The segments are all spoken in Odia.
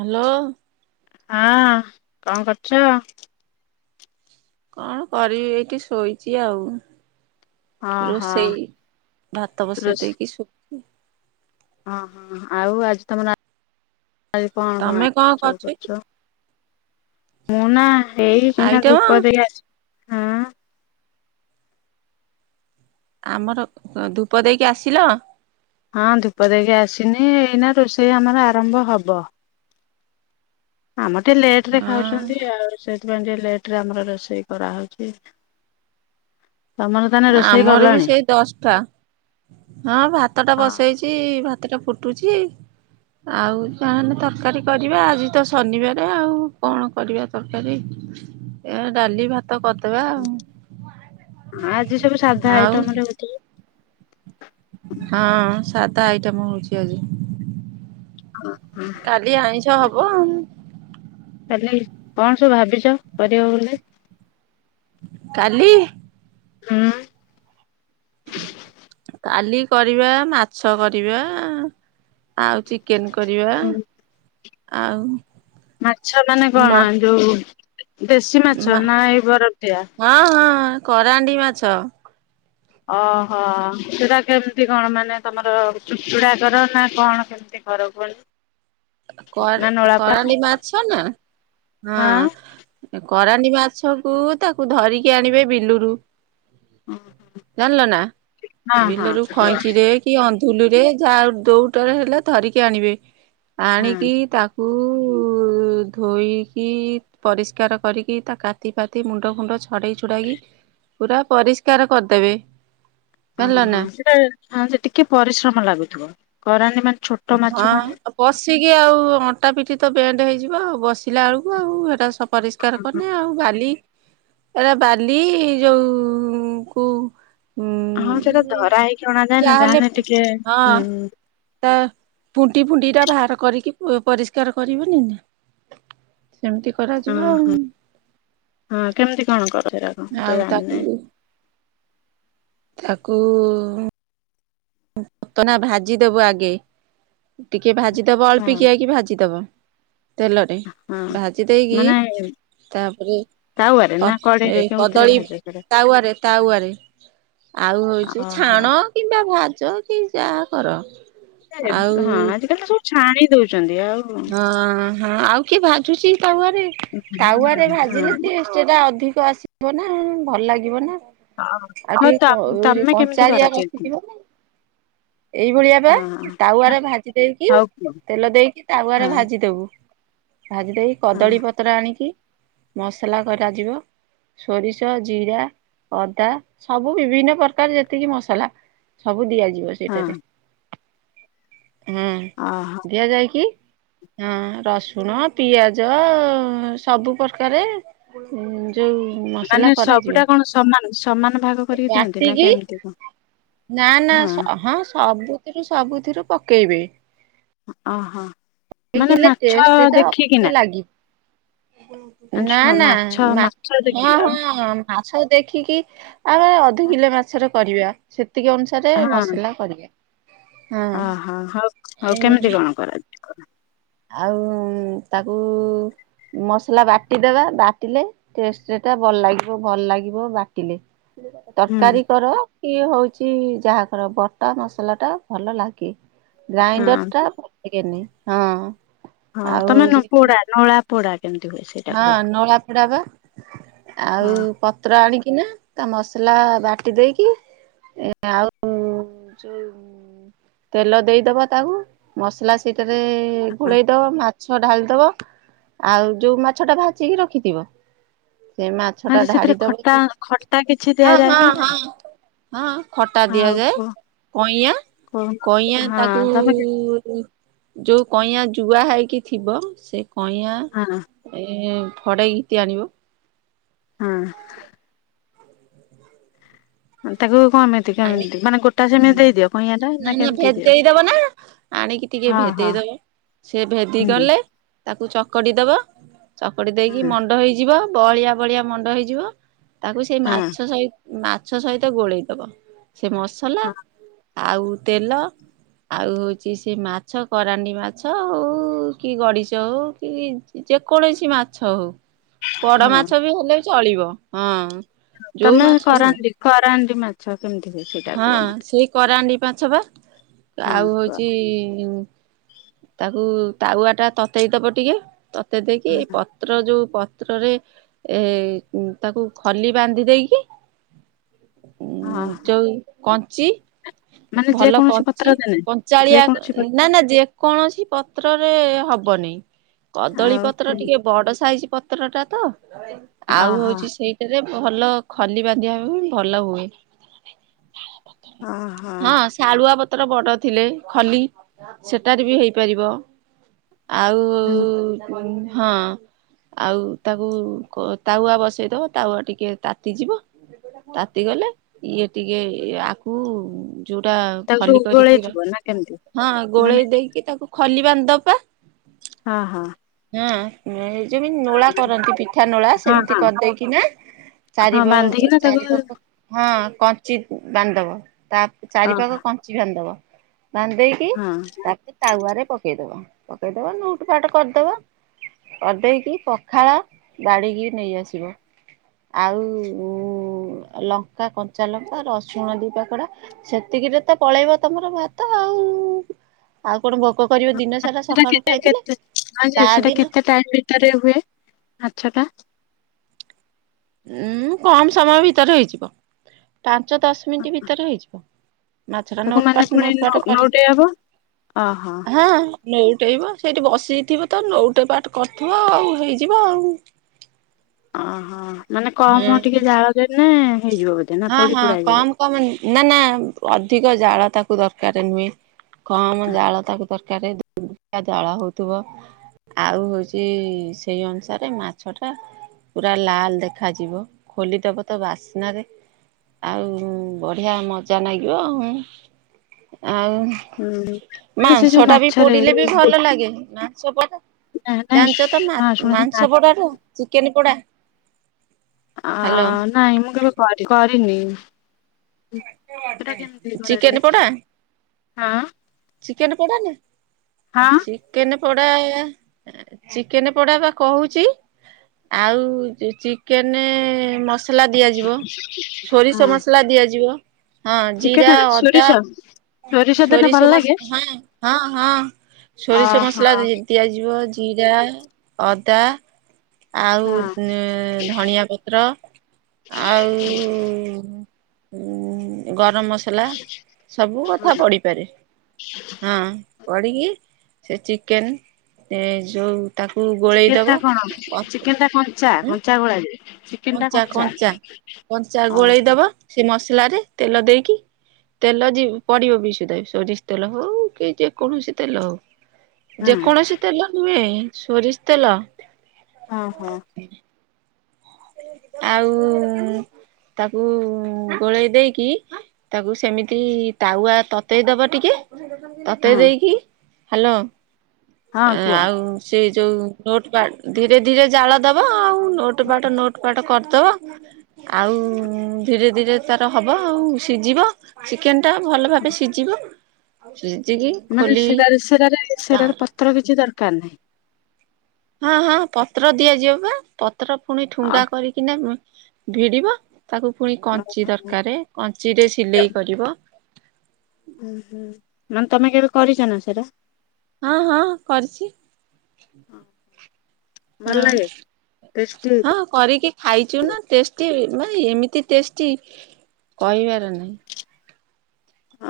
ହ୍ୟାଲୋ। ହଁ କଣ କରୁଛ? କଣ କରିବି ଏଇଠି ଶୋଇଛି ଆଉ। ହଁ ହଁ ରୋଷେଇ ଭାତ ବସେଇ ଦେଇକି ଶୋଇଚି। କି ଓଁ ହଁ ଆଉ ଆଜି ତମର? ଆଜି କଣ କଣ ତମେ ଆଇଟମ ସବୁ କରୁଛ କି କରିଛ। ମୁ ନା ଏଇ ସିନା ଆଇଟମ ଧୂପ ଦେଇ ଆସି ହଁ ଆମର ଧୂପ ଦେଇକି ଆସିଲ? ହଁ ଧୂପ ଦେଇକି ଆସିନି ଏଇନା ରୋଷେଇ ଆମର ଆରମ୍ଭ ହବ। ହଁ ମତ ଟିକେ ଲେଟ ରେ ହଁ ଖାଉଛନ୍ତି ଆଉ ସେ ସେଥିପାଇଁ ଟ ଲେଟ ରେ ଆମର ରୋଷେଇ କରାହେଉଛି। ଆମର ବି ସେଇ ଦଶଟା ହଁ ଭାତ ଟା ହଁ ବସେଇଛି। ଭାତଟା ଫୁଟୁଛି ଆଉ ଯାେଲେ ତରକାରୀ କରିବା ଆଜି ତ ଶନିବାର ଆଉ କଣ କରିବା ତରକାରୀ ଏ ଡାଲି ଭା ତ କରିଦବା ଆଉ ଆଜି ସବୁ ସାଧା ଆଉ ଆଇଟମରେ ଉଠିବ। ହଁ ସା ତା ଆଇଟମ୍ ହଉଛି ଆଜି କାଲି ଆଇଷ ହବ। କାଲି କଣ ସବୁ ଭାବିଚ କରିବ ବୋଲି? କାଲି ହୁଁ। କାଲି କରିବା ମାଛ କରିବା ଆଉ ଚି କେନ କରିବା। ଆଉ ମାଛ ମାନେ ମ କଣ ଯୋଉ ଦେଶୀ ମାଛ ମା ନା ଏଇ ବରଫଦିଆ? ହଁ ହଁ କରାଣ୍ଡି ମାଛ। ଓହୋ ସେଟା କେମିତି କଣ ମାନେ ତମର ଚୁଚୁଡ଼ା କର ନା କଣ କେମିତି କର କୁହନି। ନା କରା ନଳାପୋଡା କରାଣ୍ଡିମାଛ ନା ହଁ। କରାଣ୍ଡି ମାଛ କୁ ତାକୁ ଧରିକି ଆଣିବେ ବିଲୁରୁ। ହଁ ଜାଣିଲ ନା ହଁ ବିଲରୁ ଖଇଁଚିରେ କି ଅନ୍ଧୁଲି ଯା ଦୋଉଟାରେ ହେଲେ ଧରିକି ଆଣିବେ। ହଁ ଆଣିକି ତା କୁ ଧୋଇକି ପରିଷ୍କାର କରିକି ତା କାତି ଫାତି ମୁଣ୍ଡ ଫୁଣ୍ଡ ଛଡେଇ ଛୁଡ଼ାଇକି ପୁରା ପରିଷ୍କାର କରିଦେବେ। ଜାଣିଲ ଓହୋ ନା। ସେଟା ଟିକେ ପରିଶ୍ରମ ଲାଗୁଥୁବ। କରାଣ୍ଡି ମା ହଁ ଆ ବସି କି ଆଉ ଅଣ୍ଟା ପିଠି ତ ବେଣ୍ଡ ହେଇଯିବ ଆଉ ବସିଲା ବେଳକୁ ଆଉ ହେରା ସ ପରିଷ୍କାର କନେ ଆଉ ବାଲି ଏରା ବାଲି ଯୋଉ କୋଉ ହଁ ସେଟା ଧରା ହେଇକି ଅଣାଯାଏନା ଯାହାହେଲେ ଜାହାନେ ଟିକେ ହୁଁ। ହଁ ତା ଫୁଣ୍ଟି ଫୁଣ୍ଟି ରା ବାହାର କରିକି ପରିଷ୍କାର କରିବନି ନା। ସେମିତି କରାଯିବ ଆଉ। ଓହୋ ହଁ କେମିତି କଣ କରନ୍ତି ତାକୁ? ଆଉ ତାକୁ ତାକୁ ପତ ନା ଭାଜିଦବୁ ଆଗେ ଟିକେ କିଏ ଭାଜିଦବ ହଁ ଅଳ୍ପିକିଆକି କି ଭାଜିଦବ। ତେଲରେ ହଁ ଭାଜି ମାନେ ଦେଇକି ତାପରେ ତାୱାରେ ପ ନା ଏ କଡେଇରେ କେଉଁଥିରେ କଦଳୀ ଭାଜ ସେଟା ତାୱରେ ତାୱଆରେ ଆଉ ହଉଛି ଓହୋ ଛାଣ କିମ୍ବା ଭା ଚ କି ଯାହା କର। ଆଉ [unintelligible] ହଁ ଆଜି କାଲି ତ ସବୁ ଛାଣି ଦଉଚନ୍ତି। ହଁ ହଁ ଆଉ କିଏ ଭାଜୁଚି ତାୱଆରେ ତାୱଆରେ ଭାଜିଲେ ଟେଷ୍ଟ ଟା ଅଧିକ କ ଆସିବ ନା ଭଲଲାଗିବ ନା। ହଁ ଆଉ ହଉ ଟିକେ ତ କ ତମେ କେମିତି କଞ୍ଚାଳିଆ କରା [unintelligible] ରଖିଥିବ ନା ଏଇଭଳିଆ ବା ତାୱାରେ ଭାଜି ଦେଇକି ହଉ କୁହ ତେଲ ଦେଇକି ହଁ ତାୱଆରେ ଭାଜି ଦବୁ। ଭାଜି ଦେଇେ ହଁ କଦଳୀ ପତ୍ର ଆଣିକି ମସଲା କରାଯିବ ସୋରିଷ ଜିରା ଅଦା ସବୁ ବିଭିନ୍ନ ପ୍ରକାର ଯେତିକି ମସଲା ସବୁ ଦିଆଯି ହଁ ତରେ ଏଁ ଓହୋ ଦିଆଯାଇକି ହଁ ରସୁଣ ପିଆଜ ସବୁ ପ୍ରକାରେ ଉଁ ମାନେ ସବୁଟା କଣ ସମାନ ସମାନ ଭାଗ କରିକି ଦିଅନ୍ତି ନା ବାଟିକି କେମିତି ନା ନା କଣ ହଁ। ସବୁଥିରୁ ସବୁଥିରୁ ପକେଇବେ। ଅ ହୋ। [unintelligible] ଟେଷ୍ଟ ଟା ନା ଅଧିକ ଲାଗି ନା ଶୁଣ ନା ମାଛ ମା ମାଛ ଦେଖିକି ହଁ ଆଉ ହଁ। ମାଛ ଦେଖିକି ଆମେ ଅଧ କିଲେ ମାଛର କରିବା। ସେତିକି ଅନୁସାରେ ହଁ ମସଲା କରିବା। ହଁ ଓହୋ ହଉ ହଉ କେମିତି କଣ କରା ହ ଆଉ ତାକୁ ମସଲା ବାଟିଦେବା ବାଟିଲେ ଟେଷ୍ଟ ଟା ବଲ ଲାଗିବ ଭଲ ଲାଗିବ ବାଟିଲେ। ହୁଁ ତରକାରୀ କର। ଇଏ ହଉଚି ଯାହାକର ବଟା ମସଲା ଟା ଭଲ ଲାଗେ। ହଁ ଗ୍ରାଇଣ୍ଡର ଟା [unintelligible] ହଁ। ହଁ ଆଉ ତମେ ନ ହଉଛି ପୋଡା ନଳା ପୋଡ଼ା ହଁ ନୋଳା ଫୋଡା ପା ଆଉ ହଁ ପତ୍ର ଆଣିକି କିନା ତା ମସଲା ବାଟି ଦେଇକି ଆଉ ଯଉ ତେଲ ଦେଇଦବ ତାକୁ ମସଲା ସେଇ ରେ ଘୋଡ଼େଇ ଦବ ମା ମାଛ ଢାଳିଦବା ଆଉ ଯୋଉ ମା ଛ ଟା ଭାଜିକି ରଖିଥିବ। ସେ ମାଛ ହଁ ଟା ଯେ ସେଥିରେ ଢାଳିଦବ ଖଟା କି ଖଟା କିଛି ହଁ ଦିଆଯାଏ ହଁ ନା ନାହିଁ? ହଁ ହଁ। ଖଟା ଦିଆଯାଏ କଇଁଆ କୁହ କଇଁଆଁ ହଁ ତାକୁ ତମେ କେ ଯୋଉ କଇଁଆ ଜୁଆ ହେଇକି ଥିବ ସେ କଇଁଆ ହଁ ଏ ଫଡେ ଘିତଗ ଆଣିବ। ହଁ। କଁ ତାକୁ କଣମିତି ଆଣି କେମିତି ମାନେ ଗୋଟା ସେମିତି ହୁଁ ଦେଇଦିଅ କଇଁଆଟା ନା ନାଇଁ ନାଁ କେମିତି ଦିଅ? ଭେଦେଇ ଦବ ନାଁ ଆଣିକି ଟିକେ ହଁ ହଁ ଭେଦେଇ ଦବ ସେ ହୁଁ ଭେଦିଗଲେ ତାକୁ ଚକଟି ଦବ ଚକଡ଼ି ଦେଇକି ହଁ ମଣ୍ଡ ହେଇଯିବ। ବହଳିଆ ବଳିଆ ମଣ୍ଡ ହେଇଯିବ। ତାକୁ ସେଇ ହଁ ମାଛ ସହି ଉଁ ମାଛ ସହିତ ଗୋଳେଇଦବ। ସେ ମସଲା ଆଉ ତେଲ ଆଉ ହୋଉଚି ସେ ମାଛ କରାଣ୍ଡି ମାଛ ହୋଉ କି ଗଡ଼ିଶ ହୋଉ କି ଯେ ଯେକୌଣସି ମାଛ ହୋଉ ହଁ ବଡ଼ ହଁ ମାଛ ବି ହେଲେ ଚଳିବ ହଁ। ଯୋଉ ତମେ ମାଛ ହଉ କରଣ୍ଡି କରଣ୍ଡି ମାଛ କେମ ହଁ ସେଇ କରାଣ୍ଡି ପାଁଛ ପା। ହଁ ଆଉ କୁହ ହୋଉଚି ତାକୁ ତାୱାଟା ତତେଇ ଦବ ଟିକେ ତତେଇ ଦେଇକି ହଁ ପତ୍ର ଯୋଉ ପ ପତ୍ରରେ ଏ ତାକୁ ଖଲି ବାନ୍ଧି ଦେଇକି ହଁ। ଯୋଉ କଞ୍ଚି ମାନେ ଭଲ ଯେକୌଣସି କଞ୍ଚି ପତ୍ର ଦେଲେ କଞ୍ଚାଳିଆ ଯେକୌଣସି ପ ନାଁ ନାଁ ଯେକୌଣସି ପତ୍ରରେ ହ ବନେଇ କଦଳୀ ଆଉ ପତ୍ର ଟିକେ ବଡ ସାଇଜି ପତ୍ରଟା ତ‌ ଆଉ ଓହୋ ହୋଉଚି ସେଇଥିରେ ଓ ଭଲ ଖଲି ବାନ୍ଧିବା [unintelligible] ଭଲ ହୁଏ। ଓହୋ ହଁ ଶାଳୁଆ ପ ପତ୍ର ବଡ଼ ଥିଲେ ଖଲି ସେଟାରେ ବି ହେଇପାରିବ। ଆଉ ଉଁ ହଁ ଆଉ ତାକୁ କ ତାୱା ବସେଇ ଦବ ତାୱଆ ଟିକେ ତାତି ଯିବ ତାତିଗଲେ ଇଏ ଟିକେ ଆକୁ ଯୋଉଟା ତାକୁ ସବୁ ଖଲି କରିକି ର ଗୋଳେଇଥିବ ନା କେମିତି ହଁ ମାନେ ଗୋଳେଇ ଦେଇକି ତାକୁ ଖଲି ବାନ୍ଧିଦବ ପା ହଁ ହଁ ହଁ ଯେମିତି ନୂଳା କରନ୍ତି ପିଠା ନୂଳା ହଁ ହଁ ସେମିତି କରିଦେଇକିନା ହଁ ଚାରି ବାନ୍ଧିକିନା ତାକୁ ଚାରିପଖ ହଁ ଚିତ ବାନ୍ଧିଦେବ। ତା ଅ ଚାରିପାଖ କଞ୍ଚି ବାନ୍ଧିଦେବ। ବାନ୍ଧିଦେଇକି ହଁ ତାପରେ ତାୱଆରେ ପକେଇଦବା। ପକେଇଦବା ଲୁଟ ଫାଟ କରିଦବା କରିଦେଇକି ପଖାଳ ବାଡିକି ନେଇ ଆସିବ ଆଉ ଲଙ୍କା କ ଚାଲ ରସୁଣ ଦି ପାକଡା ସେତିକିରେ ତ ପଳେଇବ ତମର ଭାତ ଆଉ ଆଉ କଣ ଭୋକ କରିବ ଦିନ ସାରା ସକାଳୁ ଖାଇଥିଲେ ତା ସେଟା ଦିନ କେତେ ଟାଇମ ଭିତରେ ହୁଏ ମାଛ ଟା ଉଁ କମ ସମୟ ଭିତରେ ହେଇଯିବ। ଦଶ ମିନିଟ୍ ଭିତରେ ହେଇଯିବ। ମାଛଟା ତାକୁ ନଉଟ ମାନେ ପାଉଟ ପୁଣି ନୋଟପଟ କରି ନୋଉଟେଇ ହବ ଓହୋ। ହଁ ସେଇଠି ବସିଯାଇଥିବ ତ ନଉଟେ ପାଠ କରିଥିବ ଆଉ ହେଇଯିବ ଆଉ ଅ ହୋ ମାନେ ହୁଁ। କମ ଟିକେ ଜାଳ ଦେ ନା ହଁ ପୋଡି ହଁ ପୋଡା ହେଇଯିବ। କମ କମ ନା ନା ଅଧିକ ଜାଳ ତା କୁ ଦରକାର ନୁହେଁ। କମ ଜାଳ ତାକୁ ତରକାରୀ ଜଳ ହଉଥିବ ଆଉ ହଉଛି ସେଇ ଅନୁସାରେ ମାଛ ଟା ପୁରା ଲାଲ ଦେଖାଯିବ ଖୋଲିଦବ ତ ବାସ୍ନାରେ ଆଉ ବଢିଆ ମଜା ଲାଗିବ ଆଉ ଆଉ ହୁଁ ମାନେ ସେ ଯୋଉ ମାଂସଟା ବି ମାଛରେ ପୋଡିଲେ ବି ଭଲ ଲାଗେ ମାଂସ ପଡା ନାଇଁ ଜାଣିଛ ତ ହଁ ଶୁଣ ସେ ମାଂସ ପୋଡାର ଚିକେନ ପୋଡା ଅ ହ୍ୟାଲୋ ନାଇଁ ମୁଁ କେବେ କରି କ ନି ଚିକେନ ପୋଡା ହଁ ଚିକେନ ପୋଡା ହଁ ଚିକେ ପୋଡା ଚିକେନ ପୋଡା ବା କହୁଛି ଆଉ ଚିକେନ ମସ ମସଲା ଦିଆଯିବ ସୋରିଷ ହଁ। ମସଲା ଦିଆଯିବ। ହଁ ଜିରା ଚିକେନରେ ସୋରିଷ ଅଦା ସୋରିଷ ଦେଲେ ଭଲ ସୋରିଷସ ଲାଗେ ହଁ ହଁ ହଁ ସୋରିଷ ଓହୋ ମସଲା ଦିଆଯିବ ଜିରା ଅଦା ଆଉ ହଁ। ଧଣିଆ ପତ୍ର ଆଉ ଗ ଗରମ ମସଲା ସବୁ କଥା ପଢିପାରେ ହଁ। ପଡ଼ିକି ସେ ଚିକେନ୍ ଯଉ ଚିକେନଟା କଣ ଚିକେନଟା କଞ୍ଚା ଉଁ କଞ୍ଚା ଗୋଳା ଯାଏ? କଞ୍ଚା କଞ୍ଚା କଞ୍ଚା ଗୋଳେଇ ଓହୋ ଦବ ସେ ମସଲାରେ ତେଲ ଦେଇକି ତେଲ ଯି ପଡ଼ିବ ବି ସୁଦେ ସୋରିଷ ତେଲ ହୋଉ କି ଯେକୌଣସି ତେଲ ହୋଉ। ହଁ ଯେକୌଣସି ତେଲ ନୁହେଁ। ଷୋରିଷ ତେଲ। ହଁ ହଁ। ଆଉ ତାକୁ ଗୋଳେଇ ଦେଇକି ତାକୁ ସେମିତି ତାୱା ତତେଇ ଦବ ଟିକେ ତତେଇ ହଁ ଦେଇକି ହାଲୋ। ହଁ ଆ କୁହ ଆଉ ସେ ଯୋଉ ନୋଟ୍ ପା‌ ଧୀରେ ଧୀରେ ଜାଳ ଦବ ଆଉ। ଉଁ ନୋଟ ବାଟ ନୋ ପାଟ କରିଦବ ଆଉ ଧୀରେ ଧୀରେ ତାର ହବ ଆଉ ସିଜିବ ଚିକେନ୍ ଟା ଭଲ ଭାବେ ସିଜିବ। ଚେ ମାନେ ସେରାରେ ସେରାରେ ସେରାରେ ପତ୍ର କିଛି ଦର କାର ନାହିଁ। ହଁ ହଁ ପତ୍ର ଦିଆଯିବ ପା ପ ତାର ଫୁଣି ଅ ଠୁଙ୍ଗା କରିକିନା ଉଁ ଭିଡ଼ିବ ତାକୁ ଫୁଣି କଞ୍ଚି ଦରକାରେ କଞ୍ଚିରେ ସିଲେଇ କରିବ। ଉଁ ହୁଁ ମାନେ ତମେ କେବେ କରିଚ ନା ସେଟା? ହଁ ହଁ କରିଛି ଭଲ ହଁ ଲାଗେ ଟେଷ୍ଟି। ହଁ କରିକି ଖାଇଚୁ ନାଁ ଟେଷ୍ଟି ମାନେ ଏମିତି ଟେଷ୍ଟି କହିବାର ନାହିଁ।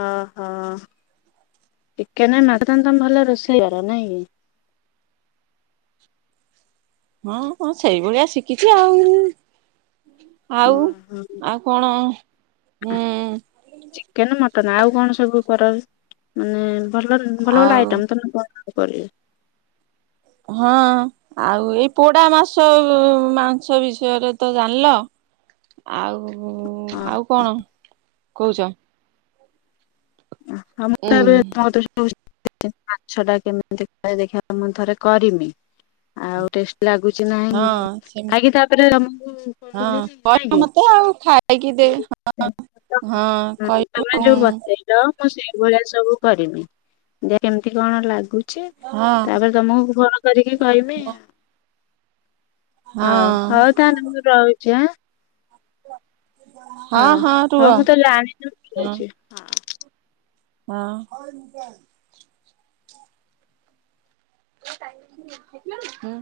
ଅ ହ ଚିକେନ [unintelligible] ତମେ ଭଲ ରୋଷେଇ କର ନାଇଁ । ହଁ ହଁ ସେଇଭଳିଆ ଶିଖିଉଛି ଆଉ। ଆଉ ଓହୋ। ଆଉ କଣ ହୁଁ। ତାନେ ଆଉ କଣ ସବୁ କର ମାନେ ଭଲ ଭଲ ଭଲ ଆଉ ଆଇଟମ୍ ତମେ କର ଏ କରି ହଁ ଆଉ ଏଇ ପୋଡ଼ା ମାସ ମାଂସ ବିଷୟରେ ତ ଜାଣିଲ ଆଉ ହୁଁ ଆଉ କଣ କୋହୁଚ? ହଁ ମତେ ଉଁ ଏବେ ତମ କଥା ଶୁଭୁଚି। [inaudible] ମାଛଟା କେମିତି କରେ ଦେଖିଆ ମୁଁ ଥରେ କରିମି। ଆଉ ଟେଷ୍ଟ ଲାଗୁଛି ନାହିଁ ହଁ ସେମ ଖାଇକି ତାପରେ ତମକୁ କଲ କରିବି। ହଁ କହିବ ନାଇଁ କି ମତେ ଆଉ ଖାଇକି ଦେ ହଁ [inaudible] କହିବ ତମେ ହଁ। ଯୋଉ ର ମୁଁ ସେଇଭଳିଆ ସବୁ କରିବି ଯେ କେମିତି କଣ ଲାଗୁଛି ହଁ ତାପରେ ତମକୁ ଫୋନ କରିକି କହମି ଆଉ। ହଉ ହଉ ତାହାନେ ମୁଁ ରହୁଛିଁ ଆଁ ହ ହଁ ହଉ ମୁଁ ତ ହଁ ଲଣିଛି ହଁ [inaudible]